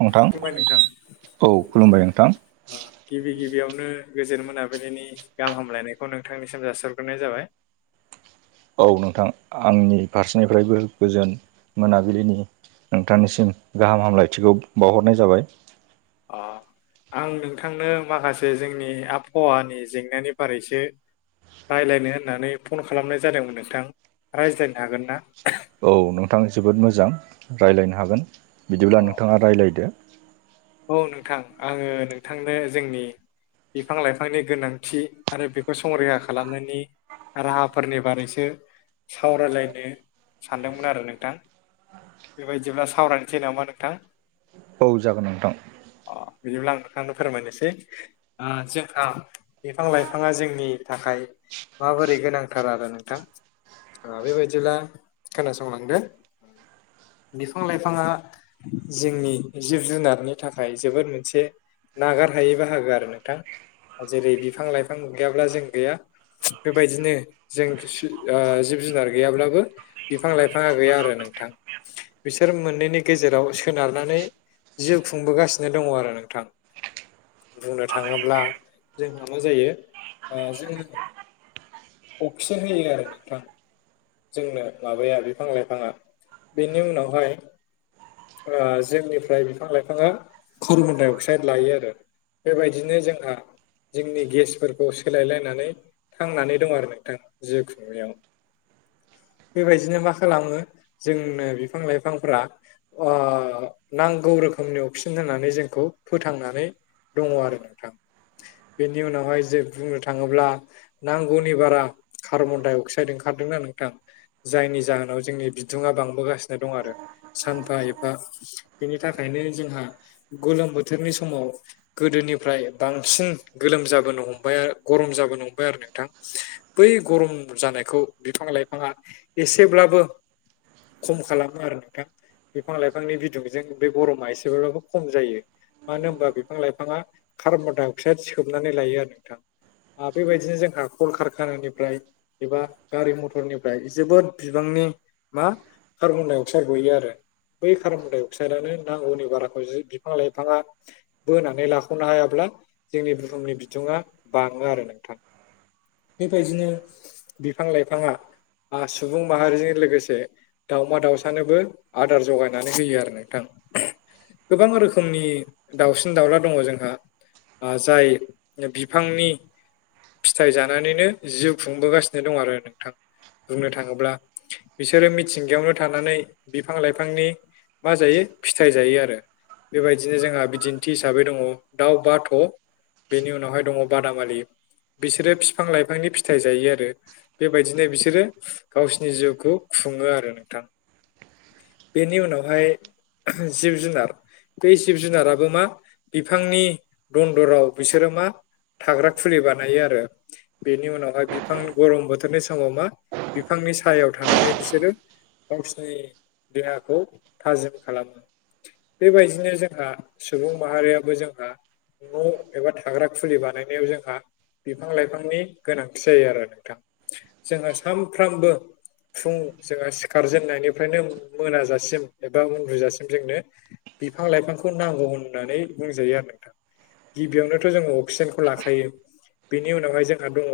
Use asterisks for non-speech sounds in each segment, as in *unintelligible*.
नोंथां खुलुमबाय औ खुलुमबाय नोंथां। ओ गिबि गिबियावनो गोजोन मोनाबिलिनि गाहाम हामलायनायखौ नोंथांनिसिम जाासिहरग्रोनाय जाबाय औ नोंथां आंनि फारसेनिफ्रायबो गोजोन मोनाबिलिनि नोंथांनिसिम गाहाम हामलायथिखौ बावहरनाय जाबाय अ आं नोंथांनो माखासे जोंनि आबहावानि जेंनानि बारैसो रायलायनो होननानै फन खालामनाय जादोंमोन नोंथां। रायज्लायनो हागोन ना? औ नोंथां जोबोद मोजां रायलायनो हागोन बिदिब्ला नोंथाङा रायलायदो औ नोंथां आङो नोंथांनो जोंनि बिफां लाइफांनि गोनांथि आरो बेखौ संरैखा खालामनायनि राहाफोरनि बारैसो सावरायलायनो सानदोंमोन आरो नोंथां। बेबायदिब्ला सावरायनोसै नामा नोंथां औ जागोन नोंथां अ बिदिब्ला आं नोंथांनो फोरमायनोसै औ जोंहा बिफां लाइफाङा जोंनि थाखाय माबोरै गोनांथार आरो नोंथां ओ बेबायदिब्ला खोनासंलांदो बिफां लाइफाङा जोंनि जिब जुनार नि थाखाय जोबोद मोनसे नागारहायै बाहागो आरो नोंथां जेरै बिफां लाइफां गैयाब्ला जों गैया बेबायदिनो जों सो आ जिब जुनार गैयाब्लाबो बिफां लाइफाङा गैया आरो नोंथां बिसोर मोननैनि गेजेराव सोनारनानै जिउ खुंबोगासिनो दङ आरो नोंथां बुंनो थाङोब्ला जोंहा मा जायो ओ जोङो अक्सिजेन होयो आरो नोंथां जोंनो माबाया बिफां लाइफाङा बेनि उनावहाय ओ जोंनिफ्राय बिफां लाइफाङा कार्बन डाइ अक्साइड लायो आरो बेबायदिनो जोंहा जोंनि गेसफोरखौ सोलायलायनानै थांनानै दं आरो नोंथां जिउ खुंनायाव बेबायदिनो मा खालामो जोंनो बिफां लाइफांफ्रा ओ नांगौ रोखोमनि अक्सिजेन होननानै जोंखौ फोथांनानै दङ आरो नोंथां बेनि उनावहाय जे बुंनो थाङोब्ला नांगौनि बारा कार्बन डाइ अक्साइद ओंखारदोंना नोंथां जायनि जाहोनाव जोंनि बिदुङा बांबोगासिनो दं आरो सानफा एफा बेनि थाखायनो जोंहा गोलोम बोथोरनि समाव गोदोनिफ्राय बांसिन गोलोम जाबोनो हमबाय आ आरो गरम जाबोनो हमबाय आरो नोंथां बै गरम जानायखौ बिफां लाइफाङा एसेब्लाबो खम खालामो आरो नोंथां बिफां लाइफांनि बिदुंजों बे गरमा एसेबाबो खम जायो मानो होमबा बिफां लाइफाङा कार्बन डाइ अक्साइड सोबनानै लायो आरो नोंथां आ बेबायदिनो जोंहा कल‌ खार खानानिफ्राय एबा गारि मथरनिफ्राय जोबोद बिबांनि मा कारबन डाइ अक्साइड गयो आरो बै कार्बन दाय अक्साइडआनो नांगौनि बाराखौ जि बिफां लाइफाङा बोनानै लाख'नो हायाब्ला जोंनि बुहुमनि बिदुङा बाङो आरो नोंथां बेबायदिनो बिफां लाइफाङा आ सुबुं माहारिजों लोगोसे दावमा दाउसानोबो आदार जगायनानै होयो आरो नोंथां गोबां रोखोमनि दाउसिन दाउला दङ जोंहा ओ जाय बिफांनि फिथाइ जा नानैनो जिउ खुंबोगासिनो दं आरो नोंथां बुंनो थाङोब्ला बिसोरो मिथिंगायावनो थानानै बिफां लाइफांनि मा जायो फिथाइ जायो आरो बेबायदिनो जोंहा बिदिन्थि हिसाबै दङ दाउ बाथ' बेनि उनावहाय दङ बादामालि बिसोरो फिफां लाइफांनि फिथाइ जायो आरो बेबायदिनो बिसोरो गावसोरनि जिउखौ खुङो आरो नोंथां बेनि उनावहाय *unintelligible* जिब जुनार बे जिब जुनाराबो मा बिफांनि दन्दराव बिसोरो मा थाग्रा खुलि बानायो आरो बेनि उनावहाय बिफां गरम बोथोरनि समाव मा बिफांनि सायायाव थानानै बिसोरो गावसोरनि देहाखौ थाजिम खालामो। बेबायदिनो जोंहा सुबुं माहारियाबो जोंहा न' एबा थाग्रा खुलि बानायनायाव जोंहा बिफां लाइफांनि गोनांथि जायो आरो नोंथां जोंना सामफ्रामबो फुं जोंहा सिखारजेननायनिफ्रायनो मोनाजासिम एबा उन्दुजासिम जोंनो बिफां लाइफांखौ नांगौ होननानै बुंजायो आरो नोंथां गिबियावनोथ' जोङो अक्सिजेनखौ लाखायो बेनि उनावहाय जों दङ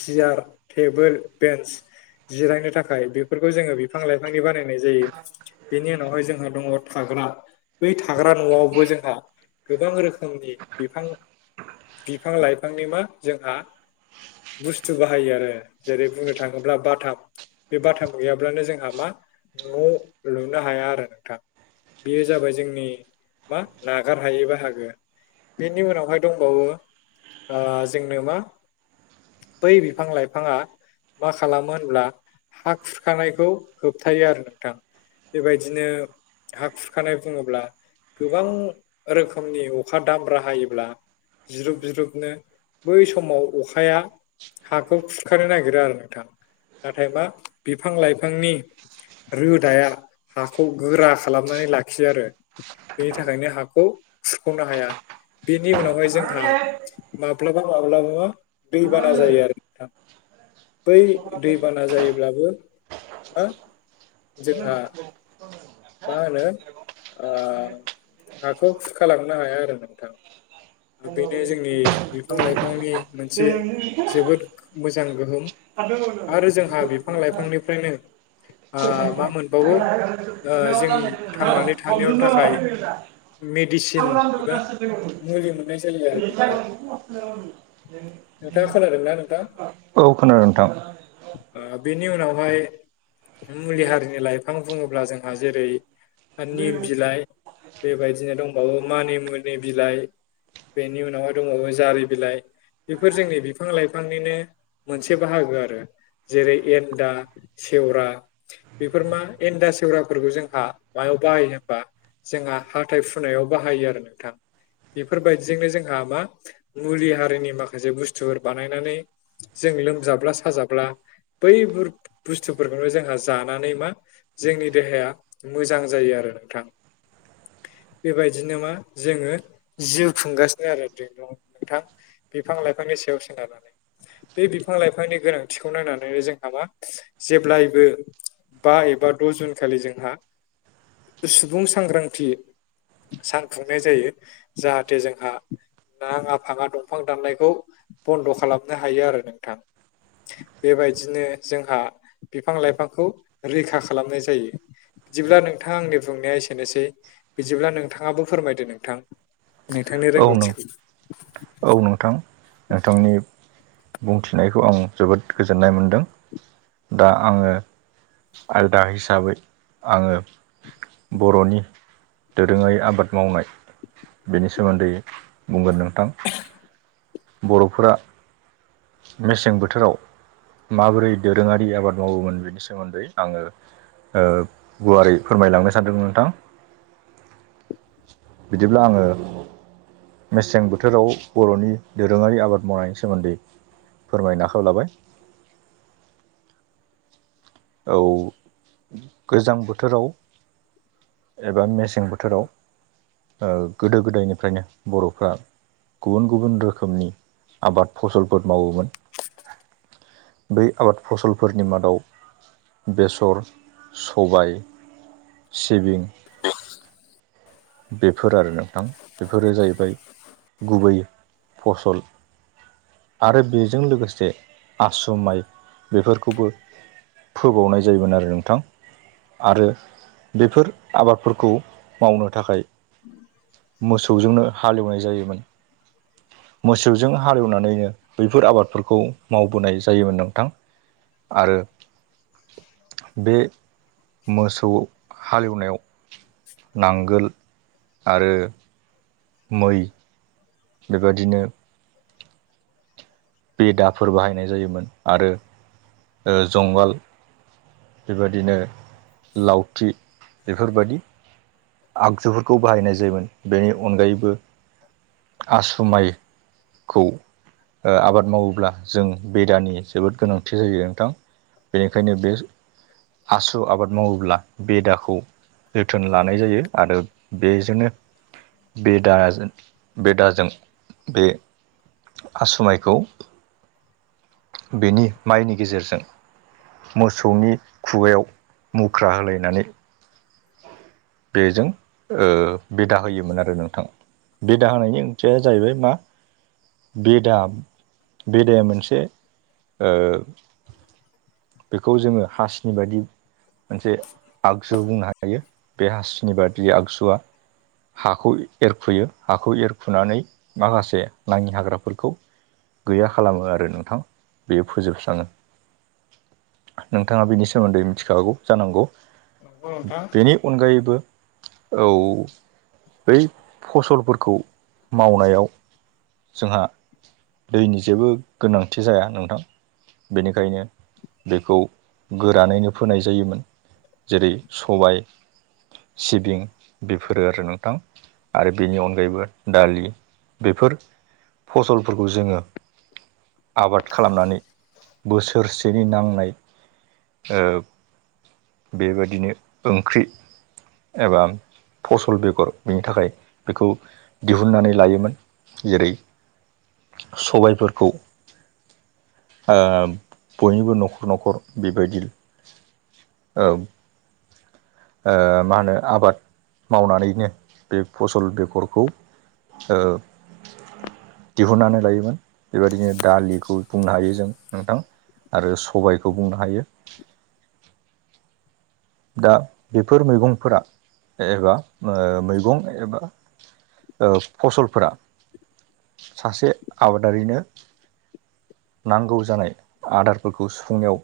सियार टेबोल बेन्स जिरायनो थाखाय बेफोरखौ जोङो बिफां लाइफांनि बानायनाय जायो बेनि उनावहाय जोंहा दङ थाग्रा बै थाग्रा न'आवबो जोंहा गोबां रोखोमनि बिफां बिफां लाइफांनि मा जोंहा बुस्थु बाहायो आरो जेरै बुंनो थाङोब्ला बाथाम बे बाथाम गैयाब्लानो जोंहा मा न' लुनो हाया आरो नोंथां बेयो जाबाय जोंनि मा नागार हायै बाहागो बेनि उनावहाय दंबावो आ जोंनो मा बै बिफां लाइफाङा मा खालामो होनब्ला हा खुरखानायखौ होबथायो आरो नोंथां बेबायदिनो हा खुरखानाय बुङोब्ला गोबां रोखोमनि अखा दामब्रा हायोब्ला जिरुब जिरुबनो बै समाव अखा अखाया हाखौ खुरखानो नागिरो आरो नोंथां नाथाय मा बिफां लाइफांनि रोदाया हाखौ गोरा खालामनानै लाखियो आरो बेनि थाखायनो हाखौ खुरख'नो हाया बिनि उनावहाय जोंहा माब माब्लाबा माब्लाबा दैबाना जायो आरो बै दैबाना जायोब्लाबो मा जोंहा मा होनो आ हाखौ खुुरखा लांनो हाया आरो नोंथां बेनो जोंनि बिफां लाइफांनि मोनसे जोबोद मोजां गोहोम आरो जोंहा बे बिफां लाइफांनिफ्रायनो आ मा मोनबावो आ जों थांनानै थानायाव थाखाय औ मेडिसिन एबा मुलि मोननाय जायो आरो नोंथां नोंथाङा खोनादों ना नोंथां? औ खोनादों नोंथां बेनि उनावहाय मुलि हारिनि लाइफां बुङोब्ला जों जेरै निम बिलाइ बेबायदिनो दंबावो मानिमुनि बिलाइ बेनि उनावहाय दंबावो जारि बिलाइ बेफोर जोंनि बिफां लाइफांनिनो मोनसे बाहागो आरो जेरै एन्दा सेवरा बेफोर मा एन्दा सेवरा फोरखौ जोंहा मायाव बाहायो होमबा जोंहा हाथाय फुनायाव बाहायो आरो नोंथां बेफोरबायदिजोंनो जोंहा मा मुलि हारिनि माखासे बुस्थुफोर बानायनानै जों लोमजाब्ला साजाब्ला बैफोर बुस्थुफोरखौनो जोंहा जानानै मा जोंनि देहाया मोजां जायो आरो नोंथां। बेबायदिनो मा जोङो जिउ खुंगासिनो आरो। नोंथां बिफां लाइफांनि सायाव सोनारनानै बे बिफां लाइफांनि गोनांथिखौ नायनानैनो जोंहा मा जेब्लायबो बा एबा द' जुन खालि जोंहा सुबुं सांग्रांथि सान खुंनाय जायो जाहाथे जोंहा नाङा फाङा दंफां दाननायखौ बन्द' खालामनो हायो आरो नोंथां। बेबायदिनो जोंहा बिफां लाइफांखौ रैखा खालामनाय जायो। बिदिब्ला नोंथाङा आंनि बुंनाया एसेनोसै बिदिब्ला नोंथाङाबो फोरमायदो नोंथां। नोंथांनि औ नों रोंगौथिखौ। औ नोंथां। नोंथांनि बुंथिनायखौ आं जोबोद गोजोननाय मोनदों। दा आङो आलदा हिसाबै आङो बर'नि दोरोङारि आबाद मावनाय बेनि सोमोन्दै बुंगोन नोंथां। बर'फोरा मेसें बोथोराव माबोरै दोरोङारि आबाद मावोमोन बेनि सोमोन्दै आङो ओ गुवारै फोरमायलांनो सानदों नोंथां। बिदिब्ला आङो मेसें बोथोराव बर'नि दोरोङारि आबाद मावनायनि सोमोन्दै फोरमायनो आखायाव लाबाय। औ गोजां बोथोराव एबा मेसें बोथोराव ओ गोदो गोदायनिफ्रायनो बर'फ्रा गुबुन गुबुन रोखोमनि आबाद फसलफोर मावोमोन। बै आबाद फसलफोरनि मादाव बेसर सबाय सिबिं आ *inaudible* बेफोर आरो नोंथां बेफोरो जाहैबाय गुबै फसल। आरो बेजों लोगोसे आसु माइ बेफोरखौबो फोबावनाय जायोमोन आरो नोंथां। आरो बेफोर आबादफोरखौ मावनो थाखाय मोसौजोंनो हालेवनाय जायोमोन। मोसौजों हालेवनानैनो बैफोर आबादफोरखौ मावबोनाय जायोमोन नोंथां। आरो बे मोसौ हालेवनायाव नांगोल आरो मै बेबादिनो *inaudible* बेदाफोर बाहायनाय जायोमोन आरो ओ जुंगाल बेबायदिनो लावथि बेफोरबायदि आगजुफोरखौ बाहायनाय जायोमोन बेनि अनगायैबो आसु माइखौ ओ आबाद अब्ला जों बेदानि जोबोद गोनांथि जायो नोंथां बेनिखायनो बे आसु आबाद मावोब्ला बे दाखौ जोथोन लानाय जायो आरो बेजोंनो बे दाजों बे दाजों बे आसुमायखौ बेनि माइनि गेजेरजों मोसौनि खुगायाव मुख्रा होलायनानै *inaudible* बेजों बिदा होयोमोन आरो नोंथां बिदा होनायनि ओंथिया जाहैबाय मा बिदा बेदाया मोनसे ओ बेखौ जोङो हासिनि बायदि मोनसे आगजु बुंनो हायो। बे हासिनि बादि आगजुआ हाखौ एरखुयो हाखौ एरखुनानै माखासे नाङि हाग्राफोरखौ गैया खालामो आरो नोंथां बेयो फोजोबस्राङो। नोंथाङा बेनि सोमोन्दै मिथिखागौ जानांगौ नंगौ नोंथां बेनि अनगायैबो औ बै फसलफोरखौ मावनायाव जोंहा दैनि जेबो गोनांथि जाया नोंथां बेनिखायनो बेखौ गोरानैनो फोनाय जायोमोन जेरै सबाय सिबिं बेफोरो आरो नोंथां आरो बेनि अनगायैबो दालि बेफोर फसलफोरखौ जोङो। आबाद खालामनानै बोसोरसेनि नांनाय ओ बेबादिनो ओंख्रि। एबा फसल बेगर बेनि थाखाय बेखौ। दिहुननानै लायोमोन जेरै सबायफोरखौ ओ बयनिबो न'खर न'खर बेबायदि औ ओ मा होनो आबाद मावनानैनो बे फसल बेगरखौ। औ दिहुननानै लायोमोन बेबायदिनो दालिखौ बुंनो हायो जों नोंथां। आरो सबायखौ बुंनो हायो दा बेफोर मैगंफोरा एबा ओ मैगं एबा ओ फसलफोरा सासे आबादारिनो नांगौ जानाय आदारफोरखौ सुफुंनायाव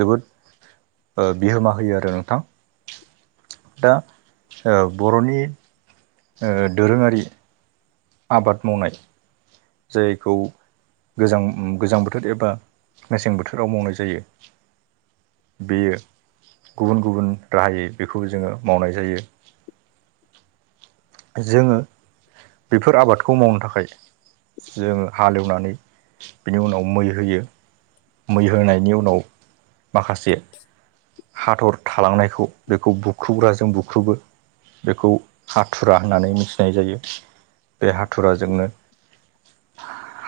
जोबोद। ओ बिहोमा होयो आरो नोंथां दा ओ बर'नि ओ दोरोङारि। आबाद मावनाय जायखौ गोजां गोजां बोथोर एबा मेसें बोथोराव मावनाय जायो। बेयो गुबुन गुबुन राहायै बेखौबो जोङो मावनाय जायो जोङो बेफोर आबादखौ मावनो थाखाय। जोङो हालेवनानै बिनि उनाव मै होयो। मै होनायनि उनाव माखासे। *inaudible* हाथर थालांनायखौ बेखौ बुख्रुब्राजों बुख्रुबबो। बेखौ हाथुरा होननानै मिथिनाय जायो बे हाथुराजोंनो।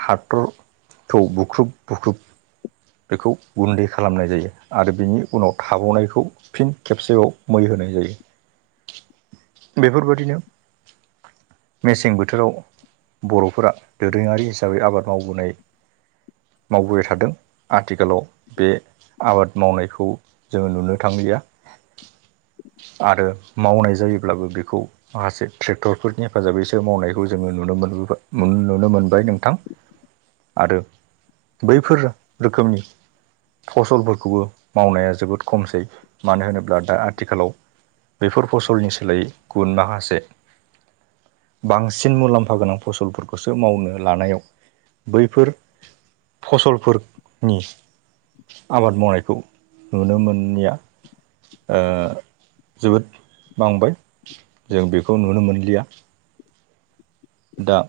हाथरखौ बुख्रुब बुख्रुब बेखौ गुन्दै खालामनाय जायो आरो बिनि उनाव। थाबावनायखौ फिन खेबसेयाव मै होनाय जायो। बेफोरबादिनो मेसें बोथोराव बर'फोरा दोरोङारि हिसाबै आबाद मावबोनाय। मावबोबाय थादों आथिखालाव बे आबाद मावनायखौ। जोङो नुनो थांलिया *inaudible* आरो मावनाय जायोब्लाबो बेखौ माखासे ट्रेक्टरफोरनि हेफाजाबैसो मावनायखौ जोङो नुनो मोनबो नुनो नुनो मोनबाय नोंथां। आरो बैफोर रोखोमनि। फसलफोरखौबो मावनाया जोबोद खमसै मानो होनोब्ला दा आथिखालाव। बेफोर फसलनि सोलायै गुन माखासे बांसिन मुलाम्फा गोनां फसलफोरखौसो मावनो लानायाव। बैफोर फसलफोरनि आबाद मावनायखौ नुनो मोननिया ओ जोबोद बांबाय जों बेखौ नुनो मोनलिया दा